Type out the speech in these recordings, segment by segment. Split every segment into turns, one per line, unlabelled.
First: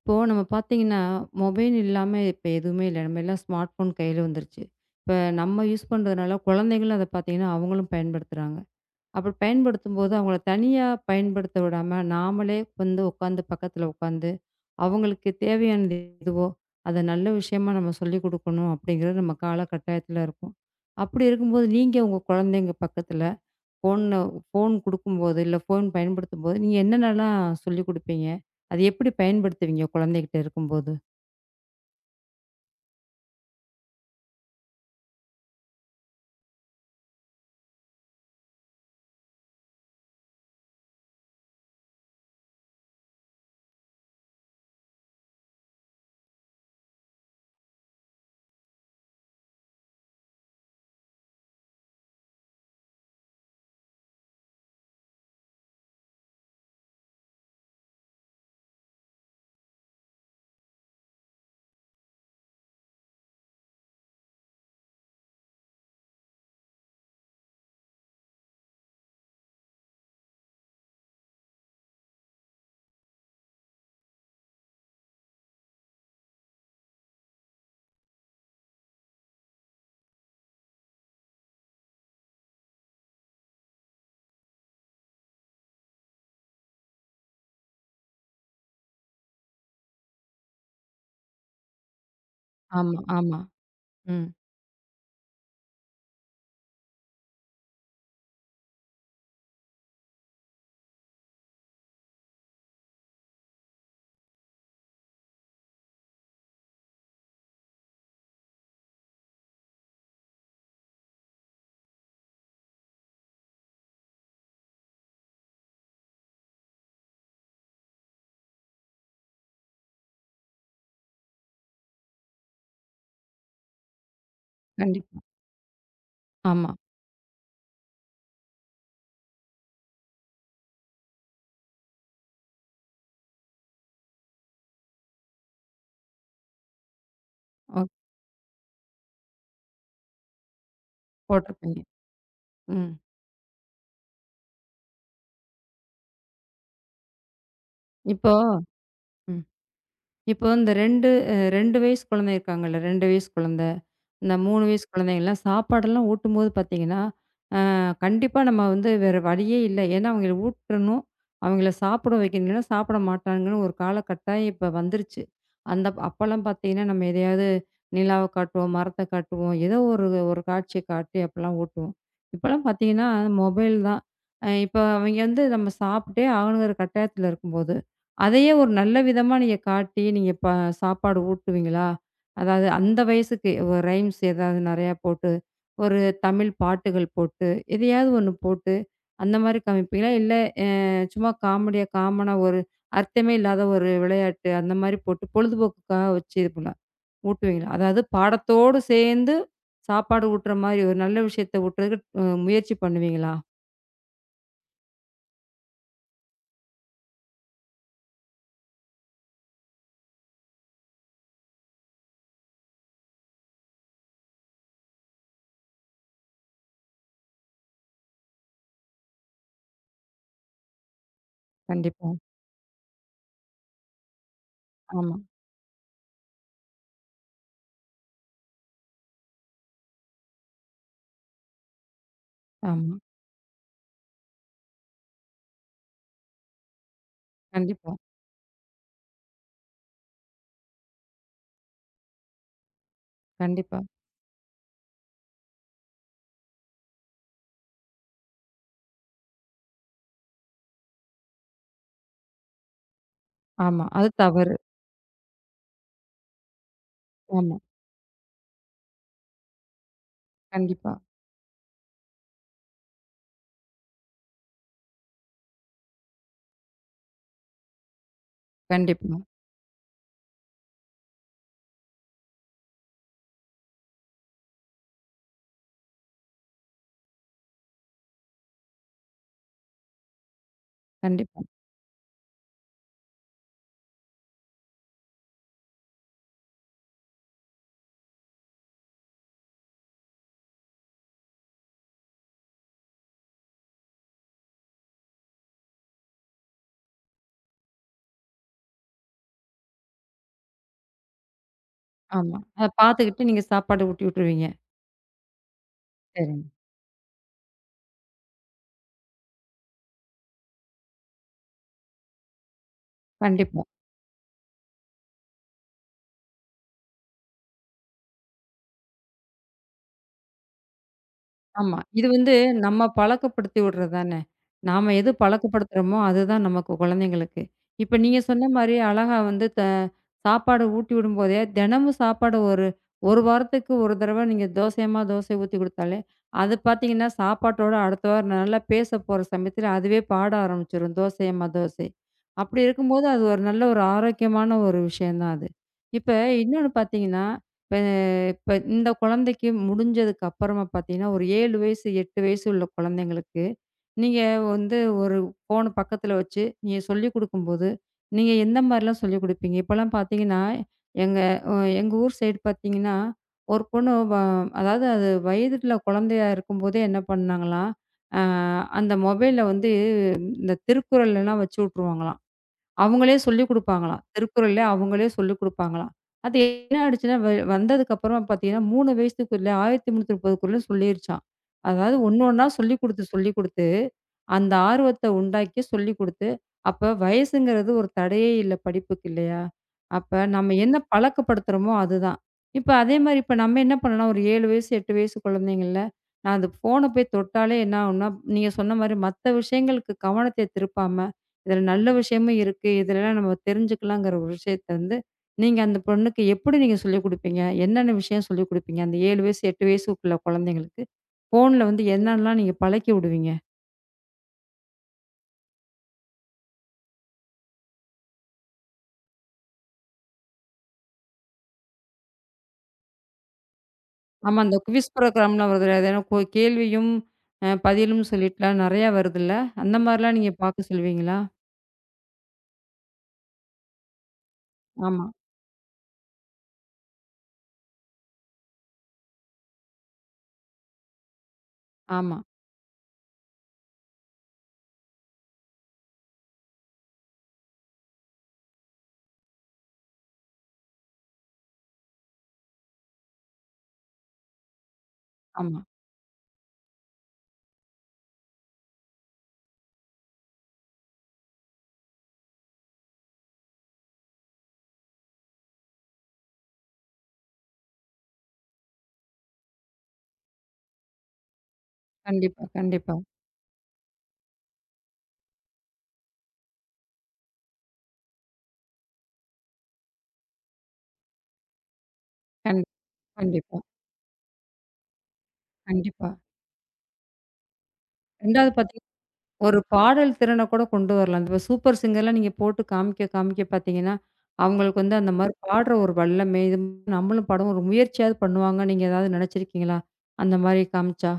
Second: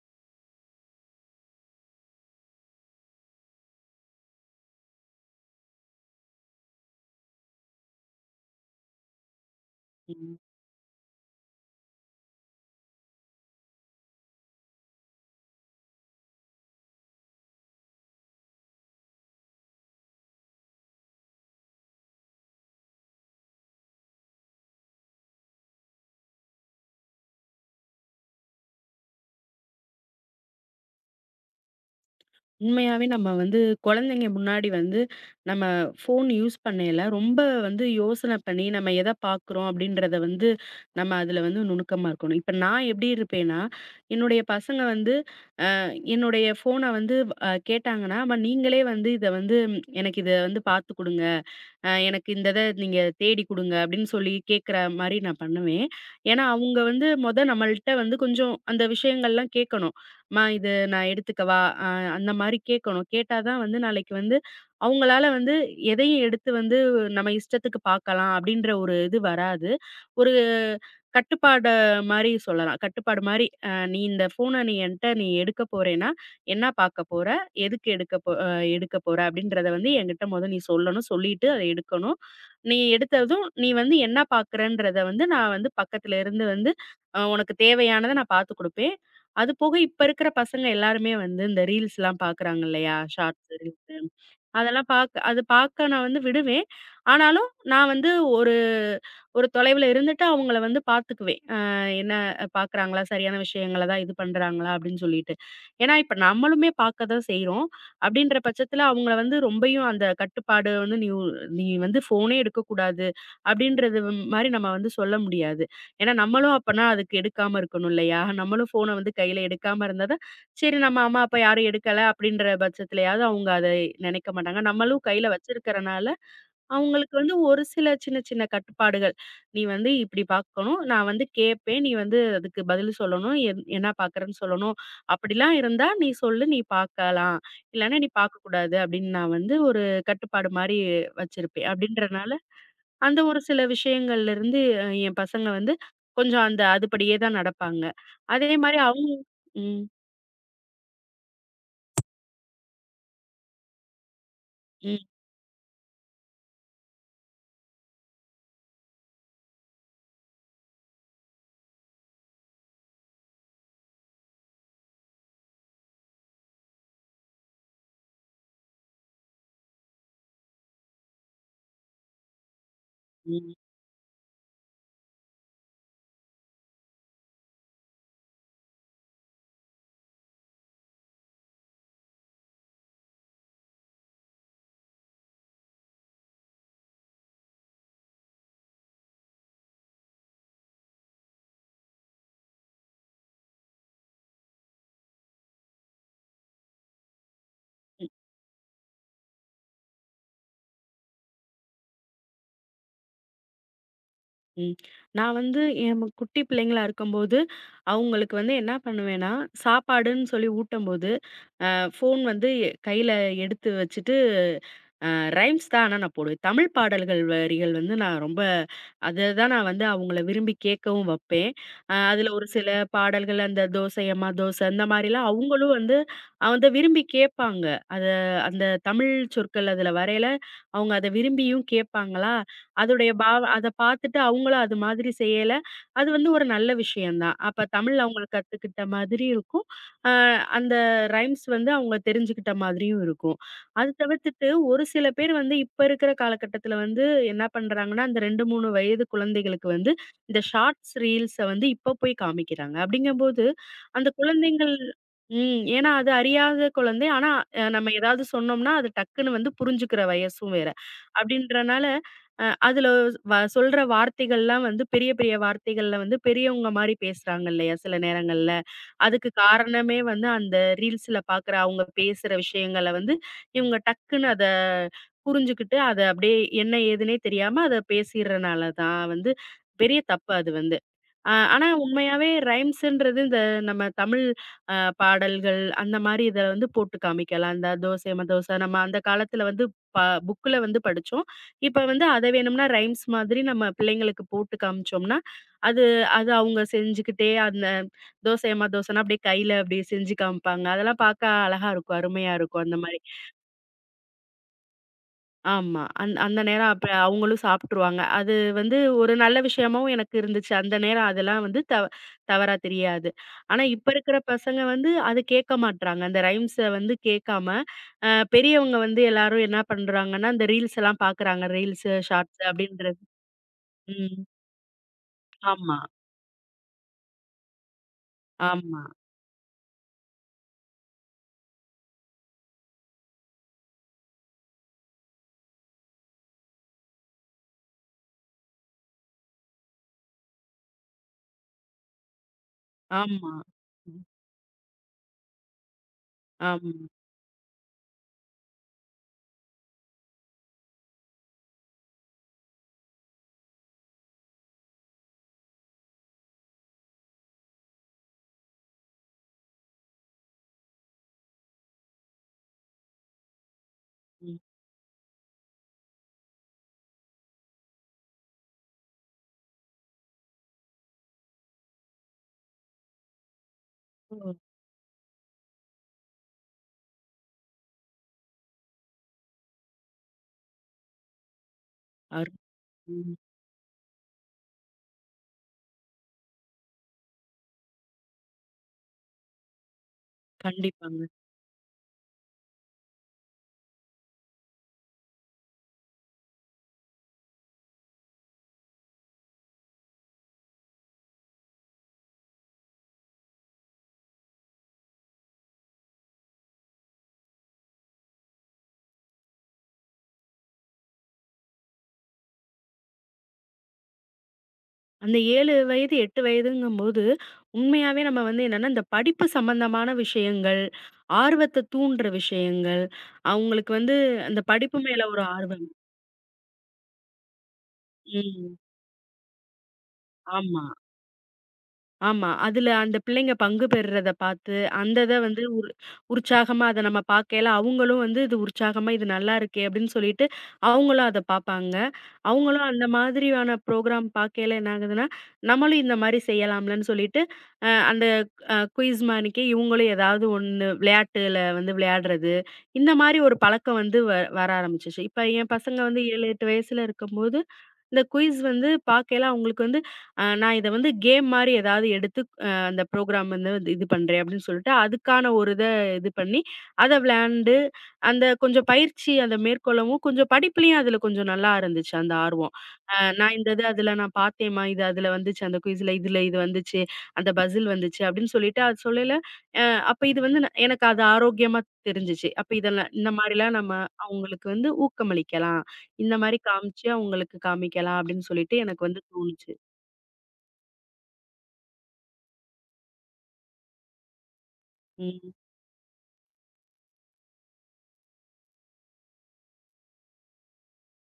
இப்போ நம்ம பார்த்தீங்கன்னா, மொபைல் இல்லாம இப்ப எதுவுமே இல்ல. நம்ம எல்லாம் ஸ்மார்ட் ஃபோன் கையில வந்துருச்சு. இப்ப நம்ம யூஸ் பண்றதுனால குழந்தைங்களும் அத பார்த்தீங்கன்னா, அவங்களும் பயன்படுத்துறாங்க. அப்படி பயன்படுத்தும்போது அவங்கள
ம்.
தனியா பயன்படுத்த விடாம, நாமளே வந்து உட்காந்து பக்கத்துல உட்காந்து, அவங்களுக்கு தேவையானது எதுவோ, அத நல்ல விஷயமா நம்ம சொல்லிக் குடுக்கணும் அப்படிங்கிறது நம்ம கால கட்டாயத்துல இருக்கோம். அப்படி இருக்கும்போது நீங்க உங்க குழந்தைங்க பக்கத்துல ஃபோன்ல ஃபோன் குடுக்கும்போது, இல்ல ஃபோன் பயன்படுத்தும்போது, நீங்க என்னென்னலாம் சொல்லிக் குடுப்பீங்க? அது எப்படி பயன்படுத்துவீங்க குழந்தைகிட்ட இருக்கும்போது?
உண்மையாவே நம்ம வந்து குழந்தைங்க முன்னாடி வந்து நம்ம ஃபோன் யூஸ் பண்ணையில ரொம்ப வந்து யோசனை பண்ணி நம்ம எதை பார்க்குறோம் அப்படின்றத வந்து நம்ம அதில் வந்து நுணுக்கமா இருக்கணும். இப்ப நான் எப்படி இருப்பேன்னா, என்னுடைய பசங்க வந்து என்னுடைய ஃபோன வந்து கேட்டாங்கன்னா, "அம்மா நீங்களே வந்து இத வந்து ம், எனக்கு இத வந்து பார்த்து குடுங்க. எனக்கு இந்த இத நீங்க தேடி குடுங்க." அப்படின்னு சொல்லி கேட்கிற மாரி நான் பண்ணுவேன். ஏன்னா, அவங்க வந்து மொத நம்மள்ட்ட வந்து கொஞ்சம் அந்த விஷயங்கள்லாம் கேட்கணும். "அம்மா இது நான் எடுத்துக்கவா?" அ அந்த மாரி கேட்கணும். கேட்டா தான் வந்து நாளைக்கு வந்து அவங்களால வந்து எதையும் எடுத்து வந்து நம்ம இஷ்டத்துக்கு பார்க்கலாம் அப்படின்ற ஒரு இது வராது. ஒரு கட்டுப்பாடு மாரி சொல்லலாம். கட்டுப்பாடு மாரி, "நீ இந்த ஃபோன நீ என்ட்ட நீ எடுக்க போறேன்னா, என்ன பார்க்க போற? எதுக்கு எடுக்க போ அ எடுக்க போற?" அப்படின்றத வந்து என்கிட்ட மொத நீ சொல்லணும். சொல்லிட்டு அத எடுக்கணும். நீ எடுத்ததும், "நீ வந்து என்ன பார்க்குறன்றத வந்து நான் வந்து பக்கத்துல இருந்து வந்து உனக்கு தேவையானத நான் பார்த்து குடுப்பேன்." அது போக இப்ப இருக்கிற பசங்க எல்லாருமே வந்து இந்த ரீல்ஸ்லாம் பார்க்குறாங்க இல்லையா?
ஆமா, ஆமா.
ஷார்ட்ஸ், ரீல்ஸு
ம்.
அதெல்லாம் பார்க்க அது பார்க்க நான் வந்து விடுவேன். ஆனாலும் நான் வந்து ஒரு ஒரு தொலைவுல இருந்துட்டு அவங்கள வந்து பார்த்துக்குவேன். என்ன பார்க்குறாங்களா? சரியான விஷயங்கள தான் இது பண்றாங்களா? அப்படின்னு சொல்லிட்டு. ஏன்னா, இப்ப நம்மளுமே பார்க்க தான் செய்றோம். அப்படின்ற பட்சத்துல அவங்கள வந்து ரொம்பயும் அந்த கட்டுப்பாடு வந்து நீ வந்து ஃபோனே எடுக்கக்கூடாது அப்படின்றது மாரி நம்ம வந்து சொல்ல முடியாது. ஏன்னா, நம்மளும் அப்பனா அதுக்கு எடுக்காம இருக்கணும் இல்லையா? நம்மளும் ஃபோன வந்து கையில எடுக்காம இருந்தா தான், சரி நம்ம அம்மா, அப்பா யாரும் எடுக்கல அப்படின்ற பட்சத்துலயாவது அவங்க அதை நினைக்க மாட்டாங்க. நம்மளும்
கண்டிப்பா.
கையில வச்சிருக்கிறனால
ஆமா.
அவங்களுக்கு வந்து ஒரு சில சின்ன சின்ன கட்டுப்பாடுகள். "நீ வந்து இப்படி பார்க்கணும். நான் வந்து கேட்பேன். நீ வந்து அதுக்கு பதில் சொல்லணும். என்ன பார்க்குறேன்னு சொல்லணும். அப்படிலாம் இருந்தா நீ சொல்லு. நீ பார்க்கலாம்.
ஓ.
இல்லன்னா நீ பார்க்கக்கூடாது." அப்படின்னு நான் வந்து ஒரு கட்டுப்பாடு மாரி வச்சிருப்பேன்.
போட்டிருப்பீங்க.
அப்படின்றனால
ம்.
அந்த ஒரு சில விஷயங்கள்லருந்து என் பசங்க வந்து கொஞ்சம் அந்த அதுபடியே தான் நடப்பாங்க.
இப்போ.
அதே மாரி அவங்க
ம்.
ம்,
இப்போ இந்த 2 2 வயசு குழந்தை இருக்காங்கல்ல, 2 வயசு குழந்தை, இந்த 3 வயசு
ம்,
குழந்தைங்கலாம் சாப்பாடெல்லாம் ஊட்டும்போது பார்த்தீங்கன்னா, கண்டிப்பா நம்ம வந்து வேற வழியே இல்ல. ஏன்னா, அவங்கள ஊட்டணும். அவங்கள சாப்பிட வைக்கணும்னா, சாப்பிட மாட்டாங்கன்னு ஒரு கால கட்டாயம் இப்ப வந்துருச்சு. அந்த அப்பலாம் பார்த்தீங்கன்னா, நம்ம எதையாவது நிலாவ காட்டுவோம், மரத்த காட்டுவோம். ஏதோ ஒரு ஒரு காட்சிய காட்டி அப்பலாம் ஊட்டுவோம். இப்பலாம் பார்த்தீங்கன்னா,
ம்.
மொபைல் தான். இப்ப அவங்க வந்து நம்ம சாப்பிட்டே ஆகணுங்கிற கட்டாயத்துல இருக்கும்போது, அதையே ஒரு நல்ல விதமா நீங்க காட்டி, நீங்க ப சாப்பாடு ஊட்டுவீங்களா? அதாவது அந்த வயசுக்கு ஒரு ரைம்ஸ் ஏதாவது நெறையா போட்டு ஒரு தமிழ் பாட்டுகள் போட்டு, எதையாவது ஒண்ணு போட்டு, அந்த மாரி காமிப்பீங்களா? இல்ல அ சும்மா காமெடியா காமனா ஒரு அர்த்தமே இல்லாத ஒரு விளையாட்டு அந்த மாரி போட்டு பொழுதுபோக்குக்காக வச்சு இது பண்ண ஊட்டுவீங்களா? அதாவது பாடத்தோடு சேர்ந்து சாப்பாடு ஊட்டுற மாரி ஒரு நல்ல விஷயத்த ஊட்டுறதுக்கு முயற்சி பண்ணுவீங்களா?
ம். நான் வந்து என் குட்டி பிள்ளைங்களா இருக்கும்போது, அவங்களுக்கு வந்து என்ன பண்ணுவேன்னா, சாப்பாடுன்னு சொல்லி ஊட்டும்போது, ஃபோன் வந்து கையில எடுத்து வச்சுட்டு அ ரைம்ஸ் தான் ஆனா நான் போடுவேன். தமிழ் பாடல்கள் வரிகள் வந்து நான் ரொம்ப அத தான் நான் வந்து அவங்கள விரும்பி கேட்கவும் வப்பேன்.
கண்டிப்பா.
அதில ஒரு சில பாடல்கள் அந்த "தோசை அம்மா தோசை" அந்த
ஆமா,
மாரிலாம் அவங்களும் வந்து அத விரும்பி கேட்பாங்க. அத அந்த தமிழ் சொற்கள் அதில வரையில அவங்க அத விரும்பியும் கேட்பாங்களா,
ஆமா.
அதோடைய பாவ அத பார்த்துட்டு அவங்களும் அது மாதிரி செய்யல, அது வந்து ஒரு நல்ல விஷயம் தான். அப்ப
கண்டிப்பா,
தமிழ் அவங்க கத்துக்கிட்ட மாதிரி இருக்கும். அ அந்த ரைம்ஸ் வந்து அவங்க தெரிஞ்சுக்கிட்ட மாதிரியும் இருக்கும்.
கண்டிப்பா.
அது தவிர்த்துட்டு ஒரு சில பேர் வந்து இப்ப இருக்கிற காலகட்டத்தில வந்து என்ன பண்றாங்கன்னா, அந்த 2, 3 வயது குழந்தைகளுக்கு வந்து இந்த ஷார்ட்ஸ், ரீல்ஸ வந்து இப்ப போய் காமிக்கிறாங்க. அப்படிங்கம்போது
ஆமா.
அந்த
அது தவறு.
குழந்தைங்கள் ம். ஏன்னா அது அறியாத குழந்தை. ஆனா
ஆமா.
நம்ம ஏதாவது சொன்னோம்னா, அது டக்குன்னு வந்து புரிஞ்சுக்கிற வயசும் வேற.
கண்டிப்பா,
அப்படின்றனால அதில சொல்ற வார்த்தைகள்லாம் வந்து பெரிய பெரிய வார்த்தைகள்ல வந்து பெரியவங்க மாரி பேசுறாங்க இல்லையா? சில நேரங்கள்ல.
கண்டிப்பா,
அதுக்கு காரணமே வந்து அந்த ரீல்ஸ்ல பாக்குற அவங்க பேசுற விஷயங்கள வந்து இவங்க டக்குன்னு அத புரிஞ்சுகிட்டு, அத அப்படியே என்ன ஏதுன்னே தெரியாம அத பேசிர்றனால தான் வந்து பெரிய தப்பு அது வந்து.
கண்டிப்பா.
ஆனா உண்மையாவே ரைம்ஸ்ன்றது இந்த நம்ம தமிழ் அ பாடல்கள் அந்த மாரி இத வந்து போட்டு காமிக்கலாம். அந்த தோசை மதோசை நம்ம அந்த காலத்துல வந்து ப புக்ல வந்து படிச்சோம். இப்ப வந்து அத வேணும்னா ரைம்ஸ் மாதிரி நம்ம பிள்ளைங்களுக்கு போட்டு காமிச்சோம்னா, அது அது அவங்க செஞ்சுக்கிட்டே அந்த தோசை மதோசைன்னா அப்படியே கையில அப்படியே செஞ்சு காமிப்பாங்க. அதெல்லாம் பார்க்க அழகா இருக்கும். அருமையா
ஆமா.
இருக்கும்
அத
அந்த மாரி.
பார்த்துக்கிட்டு நீங்க சாப்பாடு ஊட்டி விட்டுருவீங்க.
ஆமா. அந்த
சரிங்க.
நேரம் அப்ப அவங்களும் சாப்ட்டுருவாங்க. அது வந்து ஒரு நல்ல விஷயமாவும் எனக்கு இருந்துச்சு. அந்த நேரம் அதெல்லாம் வந்து தவறா தெரியாது. ஆனா
கண்டிப்பா.
இப்ப இருக்கிற பசங்க வந்து அது கேட்க மாட்றாங்க. அந்த ரைம்ஸ வந்து கேட்காம, அ பெரியவங்க வந்து எல்லாரும் என்ன பண்றாங்கன்னா, இந்த ரீல்ஸ் எல்லாம் பாக்குறாங்க.
ஆமா.
ரீல்ஸ்,
இது வந்து
ஷார்ட்ஸ்
நம்ம
அப்படின்றது.
பழக்கப்படுத்தி விடுறது தானே.
ம்.
நாம எது
ஆமா,
பழக்கப்படுத்துறோமோ, அதுதான் நமக்கு குழந்தைங்களுக்கு. இப்ப நீங்க சொன்ன மாரி
ஆமா,
அழகா வந்து த சாப்பாடு ஊட்டி விடும்போதே, தினமும் சாப்பாடு ஒரு 1 வாரத்துக்கு 1 தடவ நீங்க தோசையம்மா தோசை ஊத்தி குடுத்தாலே, அது பார்த்தீங்கன்னா, சாப்பாட்டோட அடுத்த வாரம் நல்லா பேச போற சமயத்துல அதுவே பாட ஆரம்பிச்சுரும். தோசையம்மா தோசை. அப்படி இருக்கும்போது, அது
ஆமா.
ஒரு நல்ல ஒரு
ம்.
ஆரோக்கியமான ஒரு விஷயம் தான் அது. இப்ப இன்னொன்னு
ஆமா.
பார்த்தீங்கன்னா, இப்ப இப்ப இந்த குழந்தைக்கு முடிஞ்சதுக்கு அப்புறமா பார்த்தீங்கன்னா, ஒரு 7 வயசு, 8 வயசு உள்ள குழந்தைங்களுக்கு, நீங்க வந்து ஒரு ஃபோன் பக்கத்துல வச்சு, நீங்க சொல்லிக் குடுக்கும்போது, நீங்க எந்த மாரிலாம் சொல்லிக் குடுப்பீங்க? இப்பலாம் பார்த்தீங்கன்னா, எங்க அ எங்க ஊர் சைடு பார்த்தீங்கன்னா, ஒரு பொண்ணு வ
ம்.
அதாவது அது வயதுல குழந்தையா இருக்கும்போதே என்ன பண்ணாங்களாம், அ அந்த மொபைல்ல வந்து இந்த திருக்குறள்லாம் வச்சு விட்டுருவாங்களாம். அவங்களே சொல்லிக் குடுப்பாங்களாம்.
ஓ!
திருக்குறளே அவங்களே சொல்லிக் குடுப்பாங்களாம். அது என்ன ஆயிடுச்சுன்னா, வந்ததுக்கு அப்புறமா பார்த்தீங்கன்னா, 3 வயசுக்குள்ள 1330 குறளும் சொல்லிருச்சாம். அதாவது ஒண்ணு
அரு
ஒண்ணா சொல்லிக் குடுத்து,
ம்.
சொல்லிக் குடுத்து, அந்த ஆர்வத்த உண்டாக்கி சொல்லிக் குடுத்து, அப்ப வயசுங்கிறது ஒரு தடையே இல்ல படிப்புக்கு இல்லையா? அப்ப நம்ம என்ன
கண்டிப்பாங்க.
பழக்கப்படுத்துறோமோ அதுதான். இப்ப அதே மாரி இப்ப நம்ம என்ன பண்ணலாம், ஒரு 7 வயசு, 8 வயசு குழந்தைங்கள்ல, நான் அந்த ஃபோன போய் தொட்டாலே என்ன ஆகும்னா, நீங்க சொன்ன மாரி மத்த விஷயங்களுக்கு கவனத்தை திருப்பாம இதில நல்ல விஷயமும் இருக்கு. இதுலலாம் நம்ம தெரிஞ்சுக்கலாங்கிற ஒரு விஷயத்த வந்து, நீங்க அந்த பொண்ணுக்கு எப்படி நீங்க சொல்லிக் குடுப்பீங்க? என்னென்ன விஷயம் சொல்லிக் குடுப்பீங்க? அந்த 7 வயசு, 8 வயசுக்குள்ள குழந்தைங்களுக்கு, ஃபோன்ல வந்து என்னலாம் நீங்க பழக்கி விடுவீங்க?
அந்த 7 வயது, 8 வயதுங்கும்போது, உண்மையாவே நம்ம வந்து என்னன்னா, இந்த படிப்பு சம்மந்தமான விஷயங்கள், ஆர்வத்த தூண்டுற விஷயங்கள், அவங்களுக்கு வந்து
ஆமா,
அந்த
அந்த
படிப்பு
குவிஸ்
மேல ஒரு
ப்ரோகிராம்லாம்
ஆர்வம்.
வருதுல்ல. அது என்ன கேள்வியும் பதிலும்
ம்.
சொல்லிட்டுலாம் நெறையா வருதுல்ல. அந்த மாரிலாம் நீங்க
ஆமா.
பார்க்க சொல்லுவீங்களா?
ஆமா. அதுல அந்த பிள்ளைங்க பங்கு பெறுறத பார்த்து, அந்த
ஆமா,
இத வந்து உற்சாகமா அத நம்ம பார்க்கையில, அவங்களும் வந்து இது உற்சாகமா இது நல்லா இருக்கே! அப்படின்னு சொல்லிட்டு, அவங்களும் அத பார்ப்பாங்க.
ஆமா,
அவங்களும் அந்த மாதிரியான ப்ரோகிராம் பார்க்கையில என்ன ஆகுதுன்னா, நம்மளும் இந்த மாரி செய்யலாம்லன்னு சொல்லிட்டு, அந்த குயிஸ் மாரிக்கே இவங்களும் ஏதாவது ஒண்ணு விளையாட்டுல வந்து விளையாடுறது, இந்த மாரி ஒரு பழக்கம் வந்து வர ஆரம்பிச்சுச்சு. இப்ப என்
ஆமா.
பசங்க வந்து 7, 8 வயசுல இருக்கும்போது, இந்த குயிஸ் வந்து பார்க்கையில அவங்களுக்கு வந்து நான் இத வந்து கேம் மாரி ஏதாவது எடுத்து அந்த ப்ரோகிராம் வந்து வந்து இது பண்றேன் அப்படின்னு சொல்லிட்டு, அதுக்கான ஒரு இத இது பண்ணி, அத விளையாண்டு, அந்த கொஞ்சம் பயிற்சி அத மேற்கொள்ளவும், கொஞ்சம் படிப்புலயும் அதுல கொஞ்சம் நல்லா இருந்துச்சு அந்த
கண்டிப்பா,
ஆர்வம்.
கண்டிப்பா.
நான் இந்த இது அதுல நான் பார்த்தேம்மா, இது அதுல வந்துச்சு அந்த குயிஸ்ல, இதுல இது வந்துச்சு, அந்த பசில் வந்துச்சு அப்படின்னு சொல்லிட்டு அது சொல்லயில, அ அப்ப இது வந்து எனக்கு அது ஆரோக்கியமா தெரிஞ்சுச்சு. அப்ப
கண்
இதெல்லாம் இந்த மாரிலாம்
கண்டிப்பா,
நம்ம அவங்களுக்கு வந்து ஊக்கமளிக்கலாம்.
கண்டிப்பா.
இந்த மாரி காமிச்சு அவங்களுக்கு காமிக்கலாம் அப்படின்னு
2வது
சொல்லிட்டு
பத்
எனக்கு வந்து தோணுச்சு.
ஒரு பாடல் திறன கூட கொண்டு வரலாம். இப்ப சூப்பர் சிங்கர்லாம் நீங்க போட்டு காமிக்க, காமிக்க பார்த்தீங்கன்னா, அவங்களுக்கு வந்து அந்த
ம்.
மாரி பாடுற ஒரு வல்லமை, இது நம்மளும் பாடுவோம். ஒரு முயற்சியாவது பண்ணுவாங்க. நீங்க ஏதாவது நெனச்சிருக்கீங்களா? அந்த மாரி காமிச்சா?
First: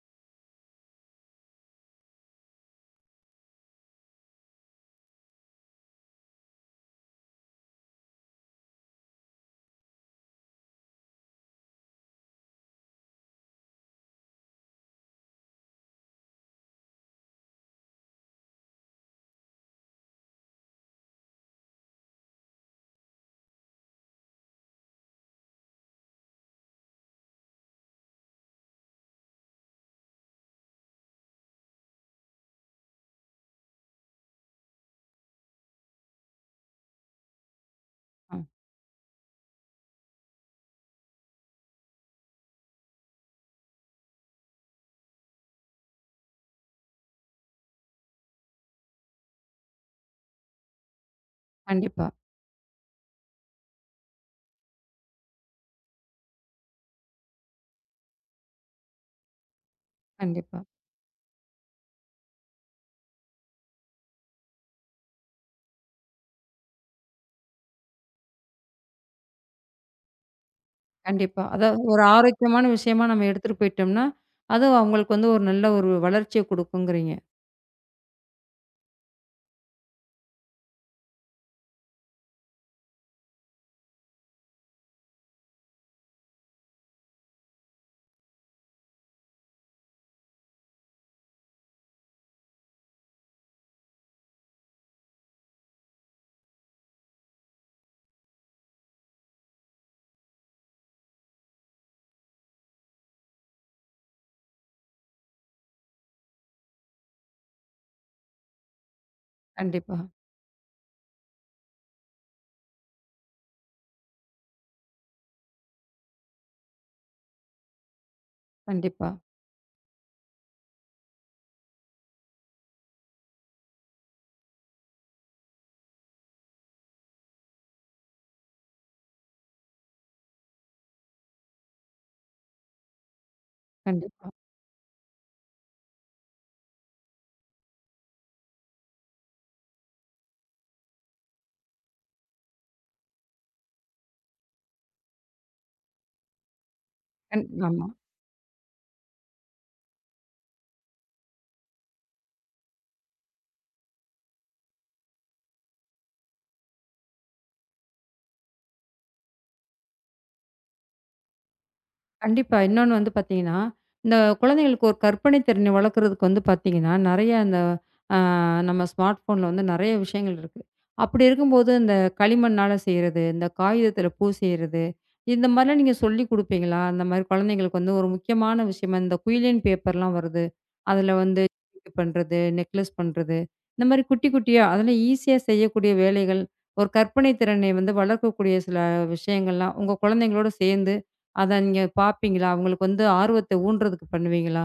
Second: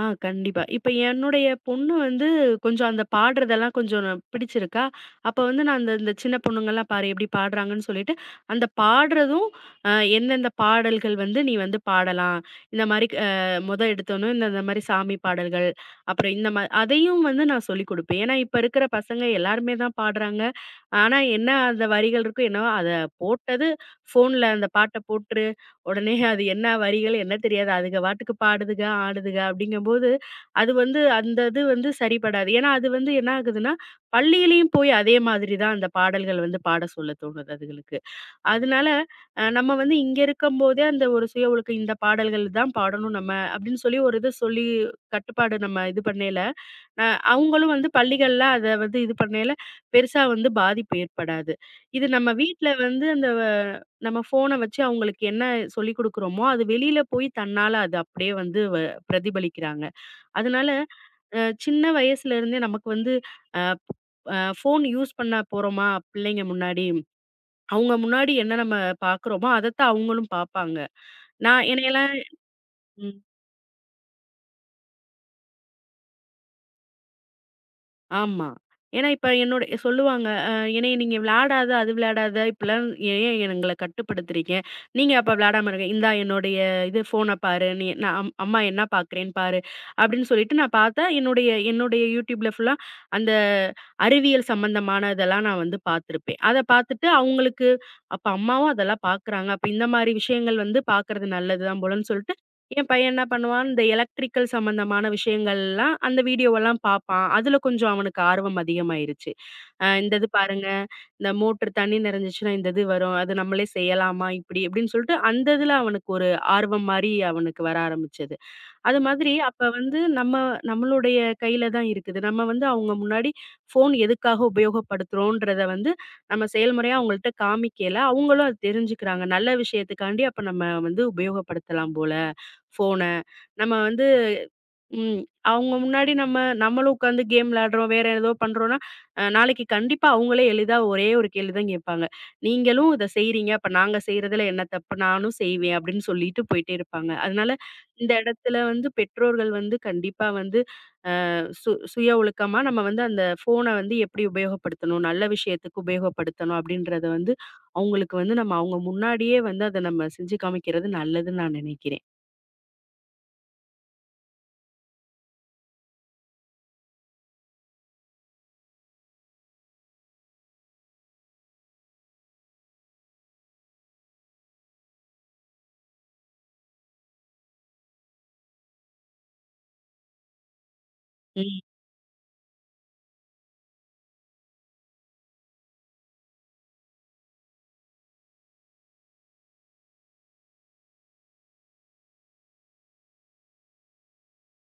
கண்டிப்பா. இப்ப என்னுடைய பொண்ணு வந்து கொஞ்சம் அந்த பாடுறதெல்லாம் கொஞ்சம் பிடிச்சிருக்கா. அப்ப வந்து நான் அந்த இந்த சின்ன பொண்ணுங்கலாம் பாரு எப்படி பாடுறாங்கன்னு சொல்லிட்டு, அந்த பாடுறதும் அ எந்தெந்த பாடல்கள் வந்து நீ வந்து பாடலாம். இந்த மாரி மொத எடுத்தோனே இந்த இந்த மாரி சாமி பாடல்கள், அப்புறம் இந்த அதையும் வந்து நான் சொல்லிக் குடுப்பேன். ஏன்னா இப்ப இருக்கிற பசங்க எல்லாருமே தான் பாடுறாங்க. ஆனா என்ன அந்த வரிகள் இருக்கோ என்னவோ அத போட்டது ஃபோன்ல அந்த பாட்ட போட்டுரு உடனே அது என்ன வரிகள் என்ன தெரியாது. அதுக பாட்டுக்கு பாடுதுக, ஆடுதுக அப்படிங்கும்போது, அது வந்து அந்த இது வந்து சரிப்படாது. ஏன்னா, அது வந்து என்ன ஆகுதுன்னா, பள்ளியிலயும் போய் அதே மாதிரி தான் அந்த பாடல்கள் வந்து பாட சொல்ல தோணுது அதுகளுக்கு.
அ
அதனால, நம்ம வந்து இங்க இருக்கும்போதே அந்த ஒரு சுய ஒழுக்கம் இந்த பாடல்கள் தான் பாடணும் நம்ம அப்படின்னு சொல்லி ஒரு இது சொல்லி கட்டுப்பாடு நம்ம இது பண்ணையில, அ அவங்களும் வந்து பள்ளிகள்ல அத வந்து இது பண்ணையில பெருசா வந்து பாதிப்பு ஏற்படாது. இது
கண்டிப்பா,
நம்ம வீட்ல வந்து அந்த நம்ம ஃபோன வச்சு அவங்களுக்கு என்ன சொல்லிக் குடுக்குறோமோ, அது வெளியில போய் தன்னால அது அப்படியே வந்து பிரதிபலிக்கிறாங்க.
கண்டிப்பா,
அதனால சின்ன வயசுல இருந்தே நமக்கு வந்து அ அ ஃபோன் யூஸ் பண்ண போறோமா பிள்ளைங்க முன்னாடி அவங்க முன்னாடி என்ன நம்ம பாக்குறோமோ, அதத்தான் அவங்களும் பாப்பாங்க.
கண்டிப்பா.
நான்
அதாவது ஒரு
என்னையெல்லாம்
ஆரோக்கியமான விஷயமா
ம்.
நம்ம எடுத்துட்டு போயிட்டோம்னா, அதுவும் அவங்களுக்கு வந்து ஒரு நல்ல ஒரு வளர்ச்சிய குடுக்குங்கிறீங்க.
ஆமா. ஏன்னா இப்ப என்னோட சொல்லுவாங்க, "என்னைய நீங்க விளையாடாத, அது விளையாடாத, இப்படிலாம் ஏன் எங்கள கட்டுப்படுத்துறீங்க? நீங்க அப்ப விளையாடாம இருங்க. இந்தா என்னுடைய இது ஃபோன பாரு. நீ நான் அம்மா என்ன பாக்குறேன்னு பாரு." அப்படின்னு சொல்லிட்டு நான் பாத்தா, என்னுடைய என்னுடைய YouTubeல ஃபுல்லா அந்த அறிவியல் சம்பந்தமான இதெல்லாம் நான் வந்து பாத்திருப்பேன். அத பாத்துட்டு அவங்களுக்கு, "அப்ப அம்மாவும் அதெல்லாம் பாக்குறாங்க. அப்ப இந்த மாரி விஷயங்கள் வந்து பாக்குறது நல்லது தான் போலன்னு" சொல்லிட்டு என் பையன் என்ன பண்ணுவான், இந்த எலக்ட்ரிக்கல் சம்மந்தமான விஷயங்கள்லாம் அந்த வீடியோவெல்லாம் பார்ப்பான். அதுல கொஞ்சம் அவனுக்கு ஆர்வம் அதிகமாயிருச்சு.
கண்டிப்பா,
இந்த இது பாருங்க, இந்த மோட்டர் தண்ணி நிறைஞ்சுச்சுன்னா இந்த இது வரும். அது நம்மளே செய்யலாமா? இப்படி இப்படின்னு சொல்லிட்டு அந்த இதுல அவனுக்கு ஒரு ஆர்வம் மாரி அவனுக்கு வர ஆரம்பிச்சது. அது
கண்டிப்பா,
மாதிரி அப்ப வந்து நம்ம நம்மளுடைய கையில தான் இருக்குது. நம்ம வந்து அவங்க முன்னாடி ஃபோன் எதுக்காக உபயோகப்படுத்துறோன்றத வந்து நம்ம செயல்முறையா அவங்கள்ட்ட காமிக்கையில, அவங்களும் அத தெரிஞ்சுக்கிறாங்க. நல்ல விஷயத்துக்காண்டி அப்ப நம்ம வந்து உபயோகப்படுத்தலாம் போல ஃபோன. நம்ம வந்து
கண்டிப்பா.
ம். அவங்க முன்னாடி நம்ம நம்மளும் உட்காந்து கேம் விளையாடுறோம், வேற ஏதோ பண்றோம்னா, நாளைக்கு கண்டிப்பா அவங்களே எளிதா ஒரே ஒரு கேள்வி தான் கேட்பாங்க. "நீங்களும் இத செய்றீங்க, அப்ப நாங்க செய்றதுல என்ன தப்பு? நானும் செய்வேன்." அப்படின்னு சொல்லிட்டு போயிட்டே இருப்பாங்க. அதனால
ஆமா.
இந்த இடத்துல வந்து பெற்றோர்கள் வந்து கண்டிப்பா வந்து அ சு சுய ஒழுக்கமா நம்ம வந்து அந்த ஃபோன வந்து எப்படி உபயோகப்படுத்தணும், நல்ல விஷயத்துக்கு உபயோகப்படுத்தணும் அப்படின்றத வந்து அவங்களுக்கு வந்து நம்ம அவங்க முன்னாடியே வந்து அத நம்ம செஞ்சு காமிக்கிறது நல்லதுன்னு நான் நினைக்கிறேன்.
கண்டிப்பா. இன்னொன்னு வந்து பார்த்தீங்கன்னா, இந்த குழந்தைகளுக்கு ஒரு கற்பனை திறனை வளர்க்குறதுக்கு வந்து பார்த்தீங்கன்னா, நெறைய அந்த அ நம்ம ஸ்மார்ட் ஃபோன்ல வந்து நெறைய விஷயங்கள் இருக்கு. அப்படி இருக்கும்போது, இந்த களிமண்ணால செய்றது, இந்த காகிதத்தில பூ செய்றது, இந்த மாரிலாம் நீங்க சொல்லிக் குடுப்பீங்களா? அந்த மாரி குழந்தைங்களுக்கு வந்து ஒரு முக்கியமான விஷயமா இந்த குயிலின் பேப்பர்லாம் வருது. அதில வந்து
ம்.
பண்றது, நெக்லஸ் பண்றது, இந்த மாரி குட்டி குட்டியா அதெல்லாம் ஈஸியா செய்யக்கூடிய வேலைகள், ஒரு கற்பனை திறனை வந்து வளர்க்கக்கூடிய சில விஷயங்கள்லாம் உங்க குழந்தைங்களோட சேர்ந்து அத நீங்க பார்ப்பீங்களா? அவங்களுக்கு வந்து ஆர்வத்த ஊன்றதுக்கு பண்ணுவீங்களா?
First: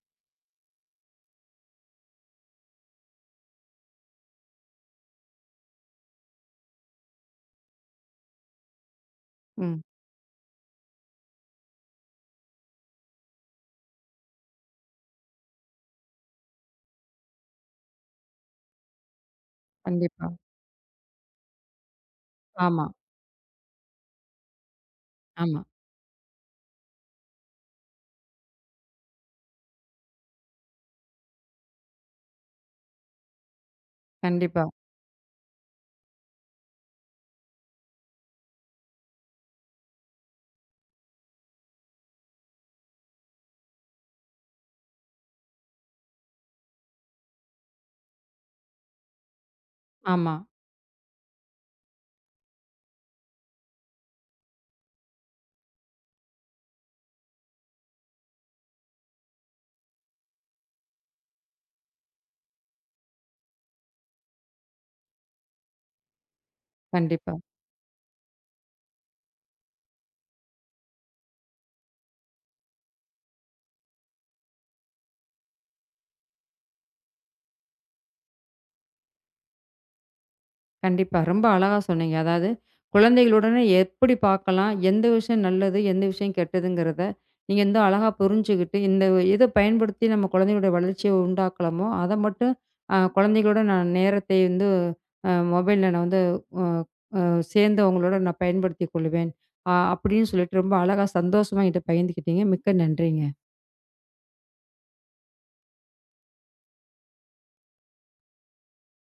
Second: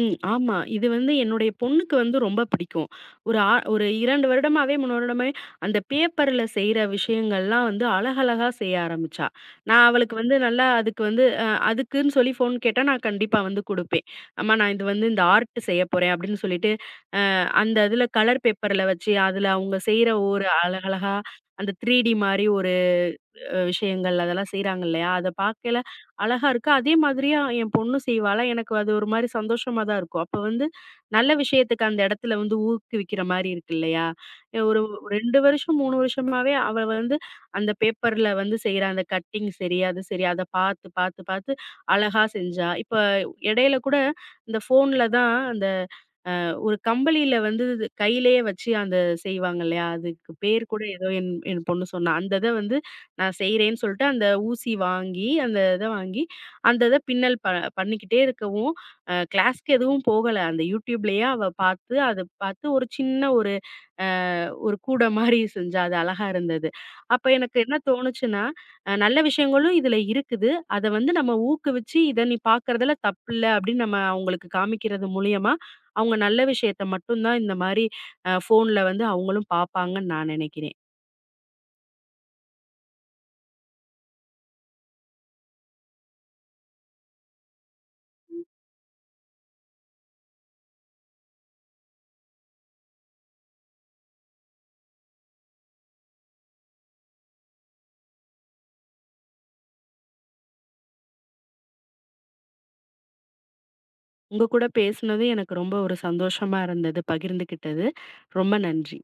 ம். ஆமா. இது வந்து என்னுடைய பொண்ணுக்கு வந்து ரொம்ப பிடிக்கும். ஒரு 2 வருடமாவே, 3 வருடமாவே அந்த பேப்பர்ல செய்ற விஷயங்கள்லாம் வந்து அழகழகா செய்ய ஆரம்பிச்சா.
ம்.
நான் அவளுக்கு வந்து நல்லா அதுக்கு வந்து அதுக்குன்னு சொல்லி ஃபோன் கேட்டா, நான் கண்டிப்பா வந்து குடுப்பேன். அம்மா நான் இது வந்து இந்த ஆர்ட் செய்ய போறேன் அப்படின்னு சொல்லிட்டு, அந்த இதுல கலர் பேப்பர்ல வச்சு, அதுல அவங்க செய்ற
கண்டிப்பா.
ஒரு அழகழகா அந்த 3டி மாரி ஒரு
ஆமா,
விஷயங்கள் அதெல்லாம் செய்றாங்க இல்லையா? அத
ஆமா.
பார்க்கையில அழகா இருக்கு. அதே மாதிரியா என் பொண்ணும் செய்வாளா, எனக்கு அது ஒரு மாரி சந்தோஷமா தான் இருக்கும். அப்ப வந்து நல்ல விஷயத்துக்கு அந்த இடத்துல வந்து ஊக்குவிக்கிற மாரி இருக்கு இல்லையா?
கண்டிப்பா.
ஒரு 2 வருஷம் 3 வருஷமாவே அவ வந்து அந்த பேப்பர்ல வந்து செய்ற அந்த கட்டிங் சரி, அது சரி அத பார்த்து, பார்த்து, பார்த்து அழகா செஞ்சா. இப்ப இடையில கூட இந்த ஃபோன்ல தான் அந்த ஒரு கம்பளியில வந்து இது கையிலேயே வச்சு அந்த செய்வாங்க இல்லையா? அதுக்கு
ஆமா,
பேர் கூட ஏதோ என் என் பொண்ணு சொன்னா. அந்த இத வந்து நான் செய்றேன்னு சொல்ட்டு அந்த ஊசி வாங்கி, அந்த இத வாங்கி, அந்த இத பின்னல் பண்ணிக்கிட்டே இருக்கவும், கிளாஸ்க்கு எதுவும் போகல. அந்த YouTubeலயே அவ பார்த்து, அத பார்த்து ஒரு சின்ன ஒரு அ ஒரு கூட மாரி செஞ்சா அது அழகா இருந்தது. அப்ப
கண்டிப்பா.
எனக்கு என்ன தோணுச்சுன்னா, நல்ல விஷயங்களும் இதுல இருக்குது. அத வந்து நம்ம ஊக்குவிச்சு, "இத நீ பார்க்குறதுல தப்பில்ல" அப்படின்னு நம்ம அவங்களுக்கு காமிக்கிறது மூலியமா, அவங்க நல்ல விஷயத்த மட்டும் தான் இந்த மாரி ஃபோன்ல வந்து அவங்களும் பார்ப்பாங்கன்னு நான் நெனைக்கிறேன்.
கண்டிப்பா. ரொம்ப அழகா சொன்னீங்க. அதாவது குழந்தைகளுடனே எப்படி பார்க்கலாம், எந்த விஷயம் நல்லது, எந்த விஷயம் கெட்டதுங்கிறத, நீங்க வந்து அழகா புரிஞ்சுகிட்டு, இந்த இத பயன்படுத்தி நம்ம குழந்தைகளுடைய வளர்ச்சிய உண்டாக்கலாமோ, அத மட்டும் குழந்தைகளோட நான் நேரத்தை வந்து மொபைல்ல நான் வந்து அ அ சேர்ந்து அவங்களோட நான் பயன்படுத்திக் கொள்வேன். அப்படின்னு சொல்லிட்டு ரொம்ப அழகா சந்தோஷமா என்கிட்ட பகிர்ந்துக்கிட்டீங்க. மிக்க நன்றிங்க.
உங்க கூட பேசுனது எனக்கு ரொம்ப ஒரு சந்தோஷமா இருந்தது, பகிர்ந்துக்கிட்டது. ரொம்ப நன்றி.